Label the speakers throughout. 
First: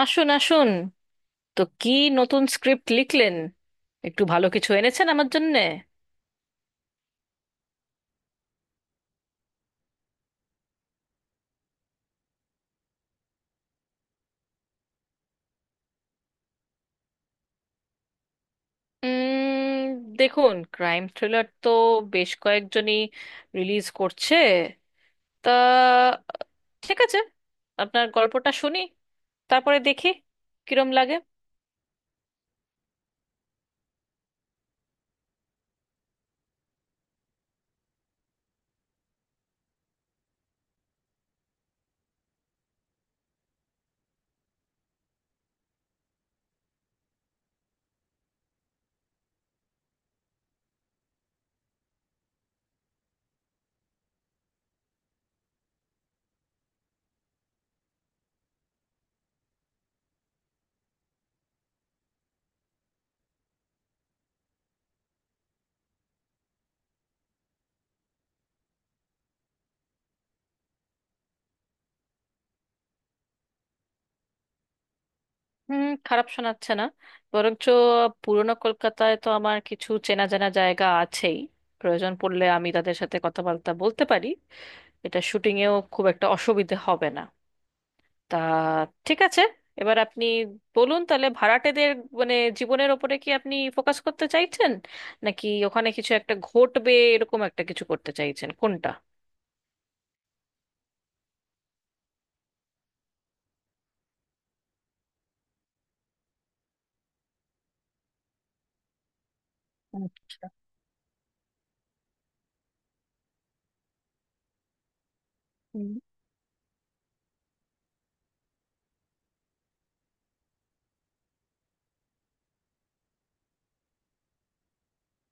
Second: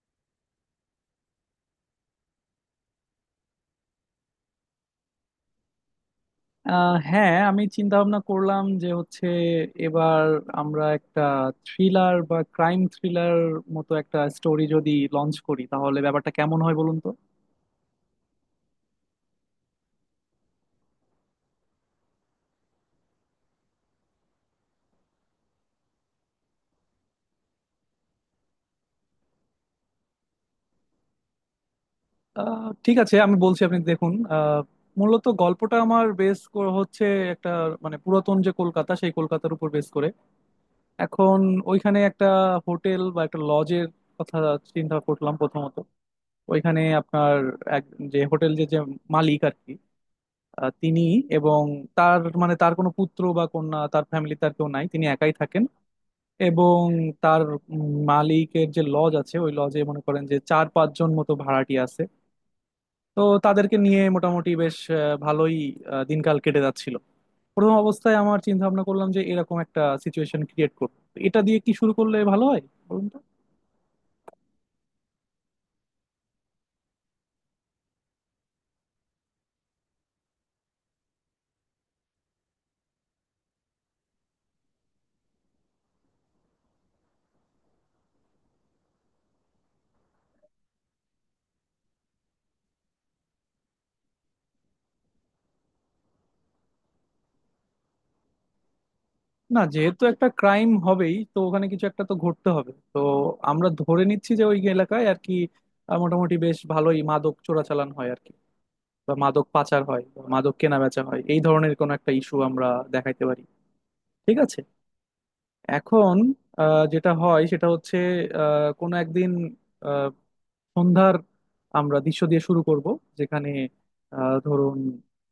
Speaker 1: আসুন আসুন, তো কি নতুন স্ক্রিপ্ট লিখলেন? একটু ভালো কিছু এনেছেন আমার জন্যে?
Speaker 2: হ্যাঁ, আমি চিন্তা ভাবনা করলাম যে হচ্ছে এবার আমরা একটা থ্রিলার বা ক্রাইম থ্রিলার মতো একটা স্টোরি যদি লঞ্চ করি তাহলে ব্যাপারটা কেমন হয়, বলুন তো?
Speaker 1: উম, দেখুন, ক্রাইম থ্রিলার তো বেশ কয়েকজনই রিলিজ করছে। তা ঠিক আছে, আপনার গল্পটা শুনি, তারপরে দেখি কিরম লাগে।
Speaker 2: ঠিক আছে, আমি বলছি, আপনি দেখুন। মূলত গল্পটা আমার বেস হচ্ছে একটা মানে পুরাতন যে কলকাতা, সেই কলকাতার উপর বেস করে। এখন ওইখানে একটা হোটেল বা একটা লজের কথা চিন্তা করলাম। প্রথমত, ওইখানে আপনার এক যে হোটেল, যে যে মালিক আর কি। তিনি, এবং তার মানে তার কোনো পুত্র বা কন্যা, তার ফ্যামিলি, তার কেউ নাই। তিনি একাই থাকেন। এবং তার মালিকের যে লজ আছে, ওই লজে মনে করেন যে চার পাঁচজন মতো ভাড়াটি আছে। তো তাদেরকে নিয়ে মোটামুটি বেশ ভালোই দিনকাল কেটে যাচ্ছিল। প্রথম অবস্থায় আমার চিন্তা ভাবনা করলাম যে এরকম একটা সিচুয়েশন ক্রিয়েট করবো। তো এটা দিয়ে কি শুরু করলে ভালো হয়, বলুন তো?
Speaker 1: হুম, খারাপ শোনাচ্ছে না। বরঞ্চ পুরনো কলকাতায় তো আমার কিছু চেনা জানা জায়গা আছেই, প্রয়োজন পড়লে আমি তাদের সাথে কথাবার্তা বলতে পারি। এটা শুটিংয়েও খুব একটা অসুবিধে হবে না। তা ঠিক আছে, এবার আপনি বলুন তাহলে ভাড়াটেদের মানে জীবনের ওপরে কি আপনি ফোকাস করতে চাইছেন, নাকি ওখানে কিছু একটা ঘটবে এরকম একটা কিছু করতে চাইছেন, কোনটা?
Speaker 2: না, যেহেতু একটা ক্রাইম হবেই তো ওখানে কিছু একটা তো ঘটতে হবে। তো আমরা ধরে নিচ্ছি যে ওই এলাকায় আর কি মোটামুটি বেশ ভালোই মাদক চোরাচালান হয় আর কি। বা মাদক পাচার হয় বা
Speaker 1: আচ্ছা।
Speaker 2: মাদক কেনাবেচা হয়, এই ধরনের কোনো একটা ইস্যু আমরা দেখাইতে পারি। ঠিক আছে।
Speaker 1: হুম।
Speaker 2: এখন যেটা হয় সেটা হচ্ছে, কোনো একদিন সন্ধ্যার আমরা দৃশ্য দিয়ে শুরু করব, যেখানে ধরুন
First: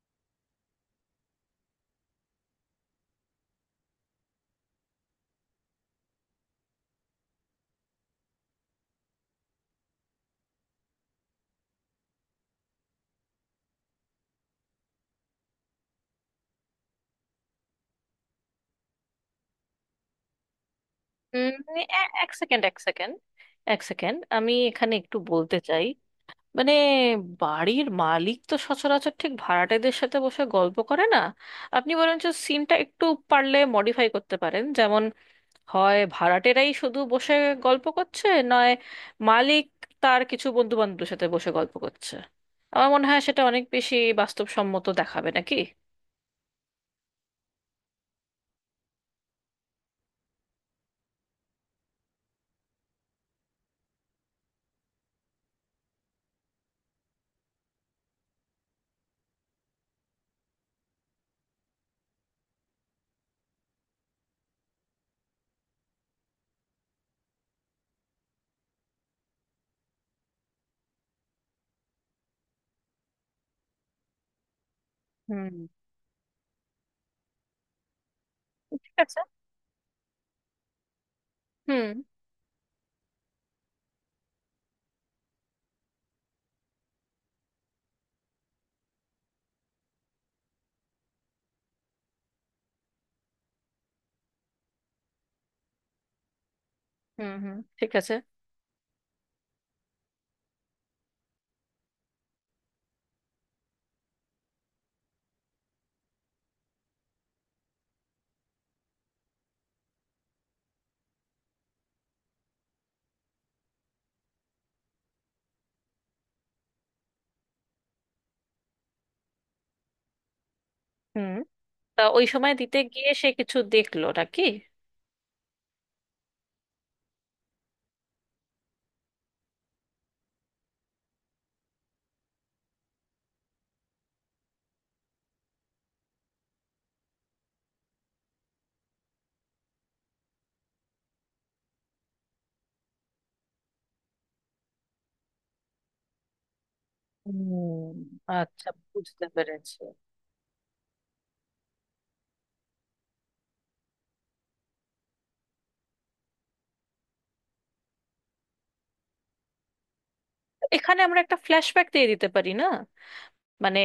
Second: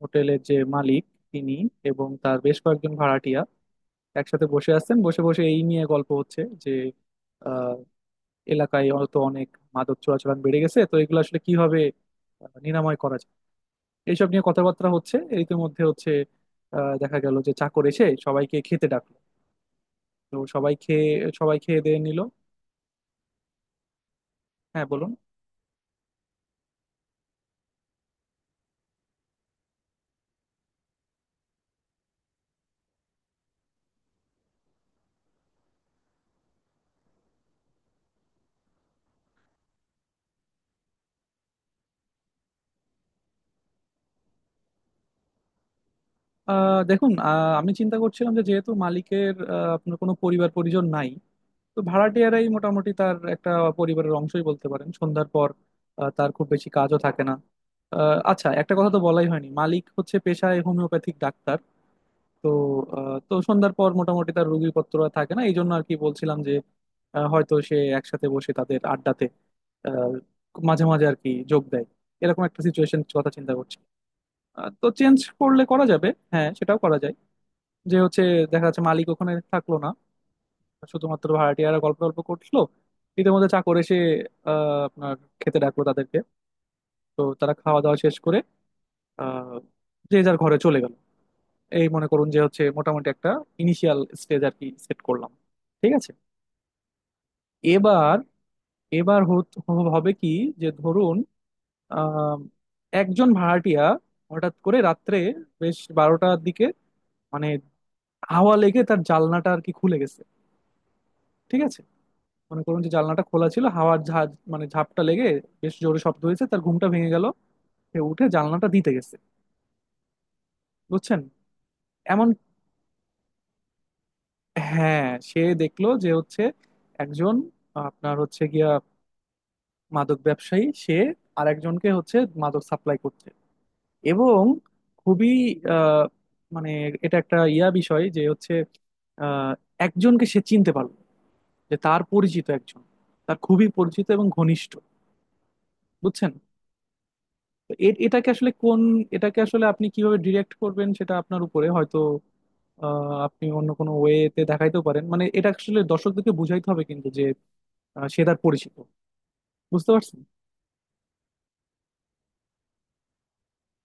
Speaker 2: হোটেলের যে মালিক তিনি এবং তার বেশ কয়েকজন ভাড়াটিয়া একসাথে বসে আছেন। বসে বসে এই নিয়ে গল্প হচ্ছে যে আহ, এলাকায় হয়তো অনেক মাদক চোরাচালান বেড়ে গেছে, তো এগুলো আসলে কিভাবে নিরাময় করা যায় এইসব নিয়ে কথাবার্তা হচ্ছে। এই মধ্যে হচ্ছে দেখা গেল যে চাকর এসে সবাইকে খেতে ডাকলো। তো সবাই খেয়ে
Speaker 1: মানে
Speaker 2: দিয়ে নিল।
Speaker 1: এক সেকেন্ড, এক সেকেন্ড, আমি
Speaker 2: হ্যাঁ,
Speaker 1: এখানে
Speaker 2: বলুন।
Speaker 1: একটু বলতে চাই। মানে, বাড়ির মালিক তো সচরাচর ঠিক ভাড়াটেদের সাথে বসে গল্প করে না। আপনি বরঞ্চ সিনটা একটু পারলে মডিফাই করতে পারেন। যেমন, হয় ভাড়াটেরাই শুধু বসে গল্প করছে, নয় মালিক তার কিছু বন্ধু বান্ধবের সাথে বসে গল্প করছে। আমার মনে হয় সেটা অনেক বেশি বাস্তবসম্মত দেখাবে, নাকি?
Speaker 2: দেখুন, আমি চিন্তা করছিলাম যে যেহেতু মালিকের আপনার কোনো পরিবার পরিজন নাই। তো ভাড়াটিয়ারাই মোটামুটি তার একটা পরিবারের অংশই বলতে পারেন। সন্ধ্যার পর তার খুব বেশি কাজও থাকে না। আচ্ছা, একটা কথা তো বলাই হয়নি, মালিক হচ্ছে পেশায় হোমিওপ্যাথিক ডাক্তার। তো সন্ধ্যার পর মোটামুটি তার রোগীপত্র আর থাকে না, এই জন্য আর কি বলছিলাম যে হয়তো সে একসাথে বসে তাদের আড্ডাতে আহ, মাঝে মাঝে আর কি যোগ দেয়। এরকম একটা সিচুয়েশন কথা চিন্তা করছি। তো চেঞ্জ
Speaker 1: হুম।
Speaker 2: করলে করা যাবে, হ্যাঁ সেটাও করা যায়। যে হচ্ছে দেখা যাচ্ছে
Speaker 1: ঠিক
Speaker 2: মালিক
Speaker 1: আছে।
Speaker 2: ওখানে থাকলো না, শুধুমাত্র ভাড়াটিয়ারা
Speaker 1: হুম,
Speaker 2: গল্প গল্প করছিল। ইতিমধ্যে চাকর এসে আপনার খেতে ডাকলো তাদেরকে। তো তারা খাওয়া দাওয়া শেষ করে আহ, যে যার ঘরে চলে গেল। এই মনে করুন যে হচ্ছে মোটামুটি একটা ইনিশিয়াল স্টেজ আর কি সেট করলাম। ঠিক আছে।
Speaker 1: হুম, হুম, ঠিক আছে।
Speaker 2: এবার এবার হবে কি যে ধরুন আহ, একজন ভাড়াটিয়া হঠাৎ করে রাত্রে বেশ 12টার দিকে মানে হাওয়া লেগে তার জানলাটা আর কি খুলে গেছে। ঠিক আছে। মনে করুন যে জানলাটা খোলা ছিল, হাওয়ার ঝাঁজ মানে ঝাপটা লেগে বেশ জোরে শব্দ হয়েছে, তার ঘুমটা ভেঙে গেল। সে উঠে জানলাটা দিতে গেছে, বুঝছেন?
Speaker 1: হুম। তা ওই
Speaker 2: এমন,
Speaker 1: সময় দিতে গিয়ে সে কিছু দেখলো নাকি?
Speaker 2: হ্যাঁ, সে দেখলো যে হচ্ছে একজন আপনার হচ্ছে গিয়া মাদক ব্যবসায়ী, সে আর একজনকে হচ্ছে মাদক সাপ্লাই করছে। এবং খুবই আহ, মানে এটা একটা ইয়া বিষয় যে হচ্ছে আহ, একজনকে সে চিনতে পারলো, যে তার পরিচিত একজন, তার খুবই পরিচিত এবং ঘনিষ্ঠ, বুঝছেন? তো
Speaker 1: হুম। আচ্ছা, বুঝতে
Speaker 2: এটাকে আসলে
Speaker 1: পেরেছি।
Speaker 2: আপনি কিভাবে ডিরেক্ট করবেন সেটা আপনার উপরে হয়তো। আপনি অন্য কোনো ওয়েতে দেখাইতেও পারেন, মানে এটা আসলে দর্শকদেরকে বুঝাইতে হবে কিন্তু যে সে তার পরিচিত, বুঝতে পারছেন?
Speaker 1: এখানে আমরা একটা ফ্ল্যাশব্যাক দিয়ে দিতে পারি না? মানে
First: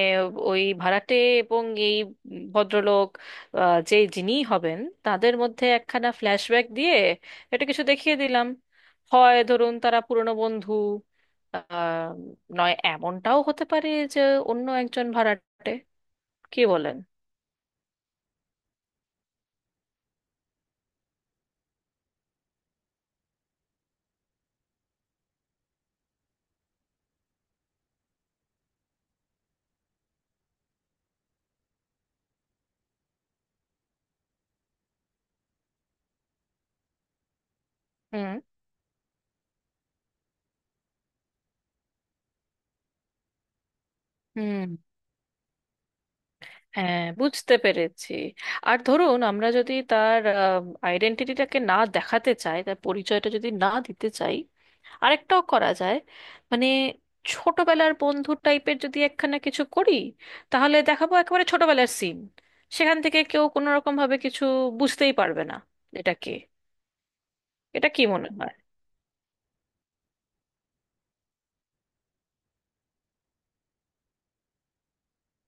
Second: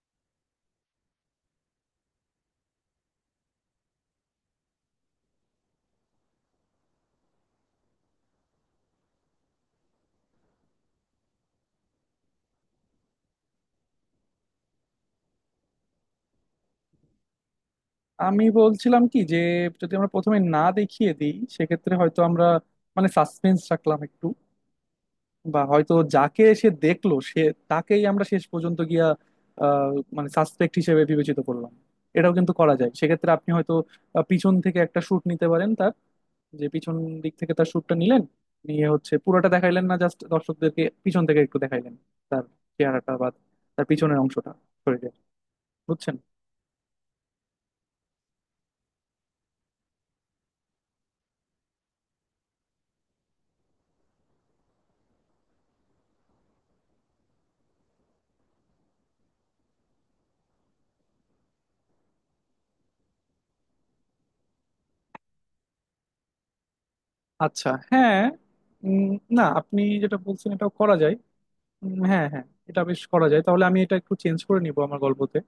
Speaker 1: ওই ভাড়াটে এবং এই ভদ্রলোক, যে যিনি হবেন, তাদের মধ্যে একখানা ফ্ল্যাশব্যাক দিয়ে এটা কিছু দেখিয়ে দিলাম। হয় ধরুন তারা পুরনো বন্ধু, আহ, নয় এমনটাও হতে পারে যে অন্য একজন ভাড়াটে। কি বলেন?
Speaker 2: আমি বলছিলাম কি যে যদি আমরা প্রথমে না দেখিয়ে দিই সেক্ষেত্রে হয়তো আমরা মানে সাসপেন্স রাখলাম একটু। বা হয়তো যাকে সে দেখলো, সে তাকেই আমরা শেষ পর্যন্ত গিয়া আহ, মানে সাসপেক্ট হিসেবে বিবেচিত করলাম, এটাও কিন্তু করা যায়। সেক্ষেত্রে আপনি হয়তো পিছন থেকে একটা শুট নিতে পারেন, যে পিছন দিক থেকে তার শ্যুটটা নিলেন।
Speaker 1: হুম।
Speaker 2: নিয়ে হচ্ছে পুরোটা দেখাইলেন না, জাস্ট দর্শকদেরকে পিছন থেকে একটু দেখাইলেন তার চেহারাটা বা তার পিছনের অংশটা
Speaker 1: হুম।
Speaker 2: শরীরের, বুঝছেন?
Speaker 1: হ্যাঁ, বুঝতে পেরেছি। আর ধরুন আমরা যদি তার আইডেন্টিটিটাকে না দেখাতে চাই, তার পরিচয়টা যদি না দিতে চাই, আরেকটাও করা যায়। মানে ছোটবেলার বন্ধু টাইপের যদি একখানা কিছু করি, তাহলে দেখাবো একেবারে ছোটবেলার সিন। সেখান থেকে কেউ কোনো রকম ভাবে কিছু বুঝতেই পারবে না এটা কে।
Speaker 2: আচ্ছা,
Speaker 1: এটা কি
Speaker 2: হ্যাঁ।
Speaker 1: মনে হয়?
Speaker 2: উম, না, আপনি যেটা বলছেন এটাও করা যায়। হ্যাঁ হ্যাঁ, এটা বেশ করা যায়। তাহলে আমি এটা একটু চেঞ্জ করে নিব আমার গল্পতে।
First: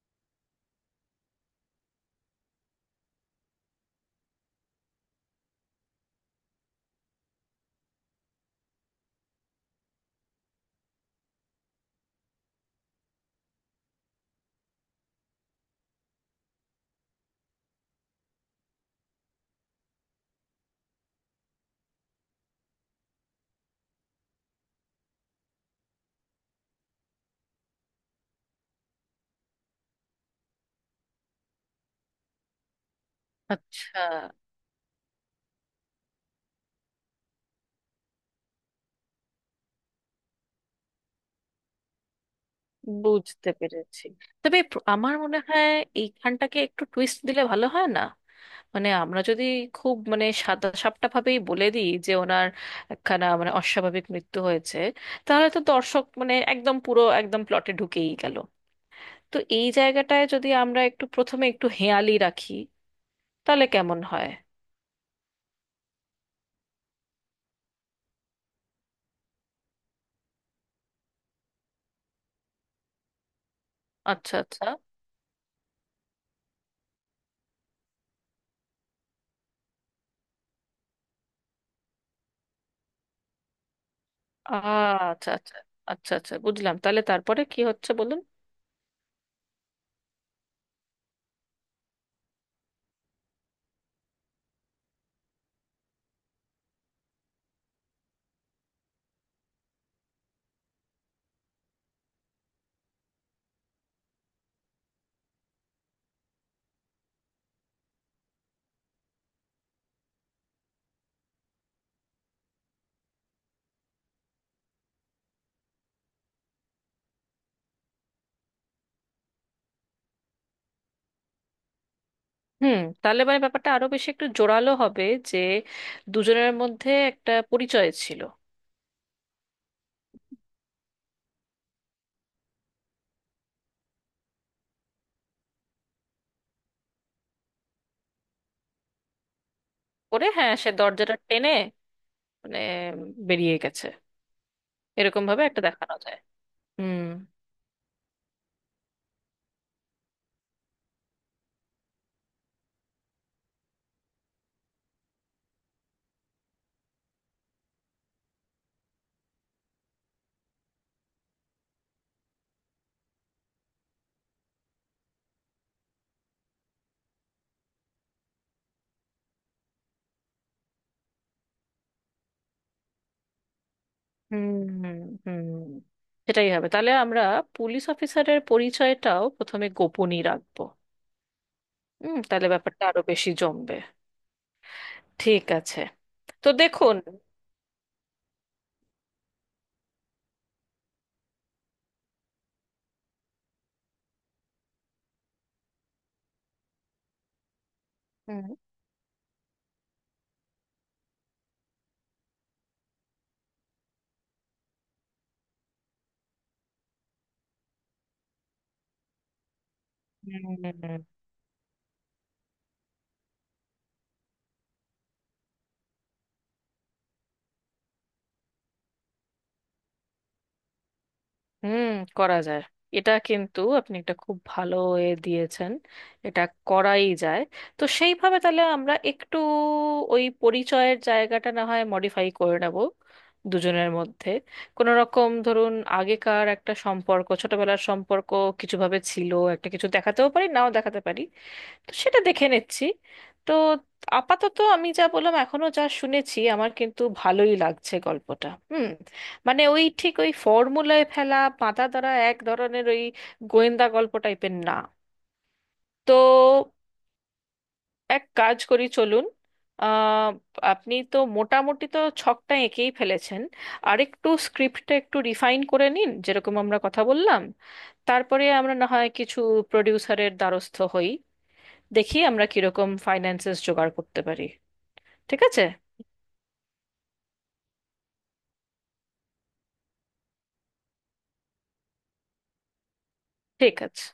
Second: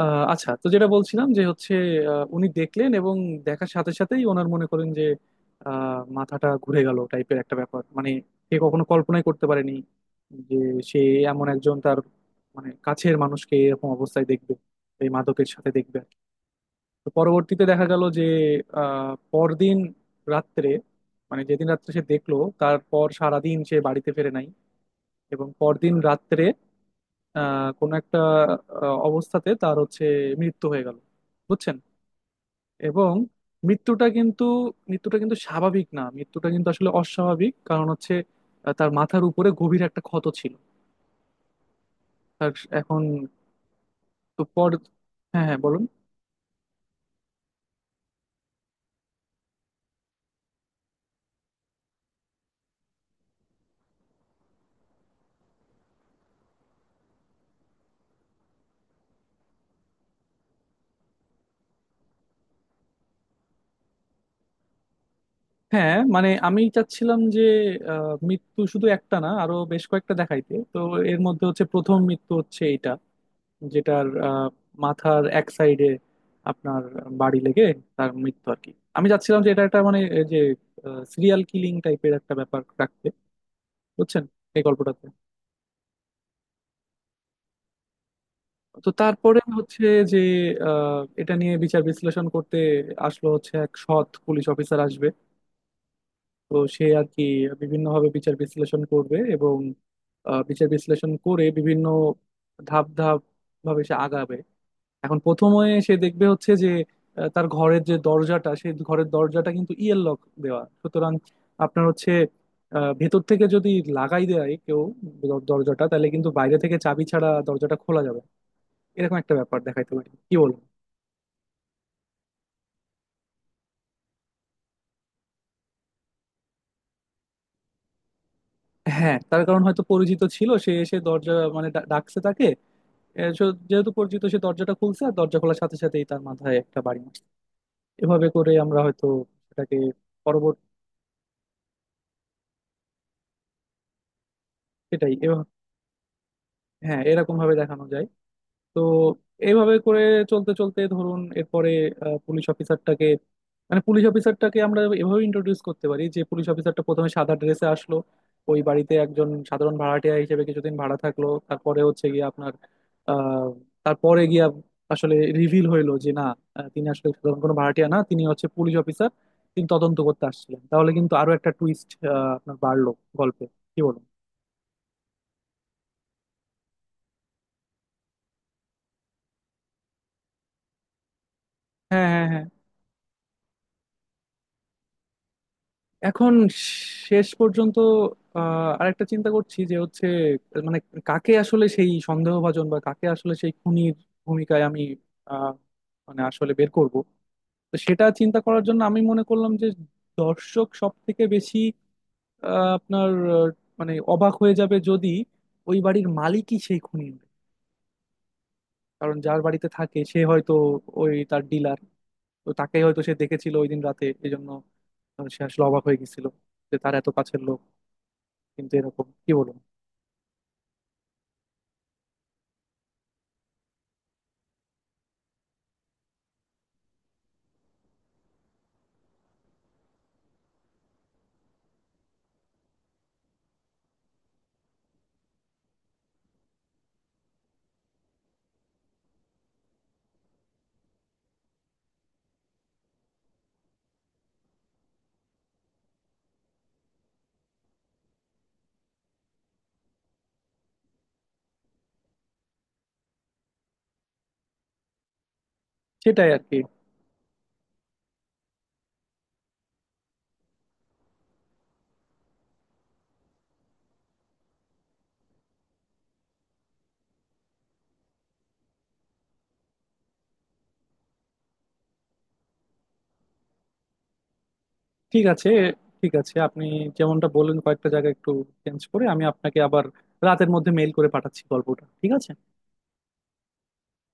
Speaker 2: আচ্ছা, তো যেটা বলছিলাম যে হচ্ছে উনি দেখলেন। এবং দেখার সাথে সাথেই ওনার মনে করেন যে মাথাটা ঘুরে গেল টাইপের একটা ব্যাপার, মানে সে কখনো কল্পনাই করতে পারেনি যে সে এমন একজন তার মানে কাছের মানুষকে এরকম অবস্থায় দেখবে, এই মাদকের সাথে দেখবে আর কি। তো পরবর্তীতে দেখা গেল যে পরদিন রাত্রে, মানে যেদিন রাত্রে সে দেখলো তারপর সারাদিন সে বাড়িতে ফেরে নাই। এবং পরদিন রাত্রে কোনো একটা অবস্থাতে তার হচ্ছে মৃত্যু হয়ে গেল, বুঝছেন? এবং
Speaker 1: আচ্ছা।
Speaker 2: মৃত্যুটা কিন্তু মৃত্যুটা কিন্তু স্বাভাবিক না, মৃত্যুটা কিন্তু আসলে অস্বাভাবিক। কারণ হচ্ছে তার মাথার উপরে গভীর একটা ক্ষত ছিল। তার এখন
Speaker 1: বুঝতে পেরেছি।
Speaker 2: তো
Speaker 1: তবে
Speaker 2: পর,
Speaker 1: আমার মনে
Speaker 2: হ্যাঁ হ্যাঁ,
Speaker 1: হয়
Speaker 2: বলুন।
Speaker 1: এইখানটাকে একটু টুইস্ট দিলে ভালো হয় না? মানে আমরা যদি খুব মানে সাদা সাপটা ভাবেই বলে দিই যে ওনার একখানা মানে অস্বাভাবিক মৃত্যু হয়েছে, তাহলে তো দর্শক মানে একদম পুরো একদম প্লটে ঢুকেই গেল। তো এই জায়গাটায় যদি আমরা একটু প্রথমে একটু হেঁয়ালি রাখি তাহলে কেমন হয়?
Speaker 2: হ্যাঁ, মানে আমি চাচ্ছিলাম যে মৃত্যু শুধু একটা না, আরো বেশ কয়েকটা দেখাইতে। তো এর মধ্যে হচ্ছে প্রথম মৃত্যু হচ্ছে এইটা, যেটার
Speaker 1: আচ্ছা, আচ্ছা।
Speaker 2: মাথার এক সাইডে আপনার বাড়ি লেগে তার মৃত্যু আর কি। আমি চাচ্ছিলাম যে এটা একটা মানে এই যে সিরিয়াল কিলিং টাইপের একটা ব্যাপার রাখতে, বুঝছেন, এই গল্পটাতে।
Speaker 1: আচ্ছা, আচ্ছা। আচ্ছা, আচ্ছা, বুঝলাম। তাহলে তারপরে কি হচ্ছে বলুন।
Speaker 2: তো তারপরে হচ্ছে যে এটা নিয়ে বিচার বিশ্লেষণ করতে আসলো হচ্ছে এক সৎ পুলিশ অফিসার আসবে। তো সে আর কি বিভিন্নভাবে বিচার বিশ্লেষণ করবে, এবং বিচার বিশ্লেষণ করে বিভিন্ন ধাপ ধাপ ভাবে সে আগাবে। এখন প্রথমে সে দেখবে হচ্ছে যে তার ঘরের যে দরজাটা সেই ঘরের দরজাটা কিন্তু ইয়ের লক দেওয়া। সুতরাং আপনার হচ্ছে ভেতর থেকে যদি লাগাই দেয় কেউ দরজাটা, তাহলে কিন্তু বাইরে থেকে চাবি ছাড়া দরজাটা খোলা যাবে না। এরকম একটা ব্যাপার দেখাইতে পারি, কি বলবো।
Speaker 1: হুম, তাহলে মানে ব্যাপারটা আরো বেশি একটু জোরালো হবে যে দুজনের মধ্যে একটা পরিচয় ছিল।
Speaker 2: হ্যাঁ, তার কারণ হয়তো পরিচিত ছিল। সে এসে দরজা মানে ডাকছে তাকে। যেহেতু পরিচিত, সে দরজাটা খুলছে, আর দরজা খোলার সাথে সাথেই তার মাথায় একটা বাড়ি মারছে। এভাবে করে আমরা হয়তো সেটাকে
Speaker 1: করে, হ্যাঁ,
Speaker 2: পরবর্তী
Speaker 1: সে দরজাটা টেনে মানে বেরিয়ে গেছে।
Speaker 2: সেটাই
Speaker 1: এরকম ভাবে একটা দেখানো যায়।
Speaker 2: হ্যাঁ
Speaker 1: হুম।
Speaker 2: এরকম ভাবে দেখানো যায়। তো এইভাবে করে চলতে চলতে ধরুন এরপরে আহ, পুলিশ অফিসারটাকে মানে পুলিশ অফিসারটাকে আমরা এভাবে ইন্ট্রোডিউস করতে পারি যে পুলিশ অফিসারটা প্রথমে সাদা ড্রেসে আসলো, ওই বাড়িতে একজন সাধারণ ভাড়াটিয়া হিসেবে কিছুদিন ভাড়া থাকলো। তারপরে হচ্ছে গিয়ে আপনার আহ তারপরে গিয়া আসলে রিভিল হইলো যে না, তিনি আসলে সাধারণ কোনো ভাড়াটিয়া না, তিনি হচ্ছে পুলিশ অফিসার, তিনি তদন্ত করতে আসছিলেন। তাহলে কিন্তু আরো একটা টুইস্ট আপনার বাড়লো গল্পে, কি বলুন?
Speaker 1: হুম, হুম, হুম, সেটাই হবে তাহলে। আমরা পুলিশ অফিসারের পরিচয়টাও প্রথমে গোপনই রাখবো।
Speaker 2: হ্যাঁ
Speaker 1: হুম,
Speaker 2: হ্যাঁ হ্যাঁ।
Speaker 1: তাহলে ব্যাপারটা আরো বেশি জমবে। ঠিক আছে।
Speaker 2: এখন
Speaker 1: তো দেখুন।
Speaker 2: শেষ পর্যন্ত আরেকটা চিন্তা করছি যে হচ্ছে মানে কাকে আসলে সেই সন্দেহভাজন, বা কাকে আসলে সেই খুনির ভূমিকায় আমি আহ, মানে আসলে বের করব। তো সেটা চিন্তা
Speaker 1: হুম,
Speaker 2: করার জন্য আমি মনে করলাম যে দর্শক সব থেকে বেশি আহ, আপনার আহ, মানে অবাক হয়ে যাবে যদি ওই বাড়ির মালিকই সেই খুনি হয়। কারণ যার বাড়িতে থাকে সে হয়তো
Speaker 1: হুম।
Speaker 2: ওই তার ডিলার, তো তাকেই হয়তো সে দেখেছিল ওই দিন রাতে, এই জন্য সে আসলে অবাক হয়ে গেছিল যে তার এত কাছের লোক কিন্তু এরকম, কি বলুন।
Speaker 1: হুম, করা যায়। এটা কিন্তু আপনি একটা খুব ভালো এ দিয়েছেন। এটা করাই যায়। তো সেইভাবে তাহলে আমরা একটু ওই পরিচয়ের জায়গাটা না হয় মডিফাই করে নেব। দুজনের মধ্যে কোনো রকম ধরুন আগেকার একটা সম্পর্ক, ছোটবেলার সম্পর্ক কিছুভাবে ছিল, একটা কিছু দেখাতেও পারি, নাও দেখাতে পারি। তো সেটা দেখে নিচ্ছি। তো আপাতত আমি যা বললাম, এখনো যা শুনেছি, আমার কিন্তু ভালোই লাগছে গল্পটা। হুম। মানে ওই ঠিক ওই ফর্মুলায় ফেলা বাঁধা ধরা এক ধরনের ওই গোয়েন্দা গল্প টাইপের না। তো
Speaker 2: সেটাই আর কি।
Speaker 1: এক কাজ করি, চলুন। আহ, আপনি তো মোটামুটি তো ছকটা এঁকেই ফেলেছেন। আরেকটু স্ক্রিপ্টটা একটু রিফাইন করে নিন যেরকম আমরা কথা বললাম। তারপরে আমরা না হয় কিছু প্রডিউসারের দ্বারস্থ হই, দেখি আমরা কিরকম ফাইন্যান্সেস জোগাড় করতে পারি।
Speaker 2: ঠিক
Speaker 1: ঠিক
Speaker 2: আছে।
Speaker 1: আছে।
Speaker 2: ঠিক আছে, আপনি যেমনটা বললেন কয়েকটা জায়গা একটু চেঞ্জ করে আমি আপনাকে আবার রাতের মধ্যে মেইল করে পাঠাচ্ছি গল্পটা, ঠিক আছে।
Speaker 1: ঠিক আছে।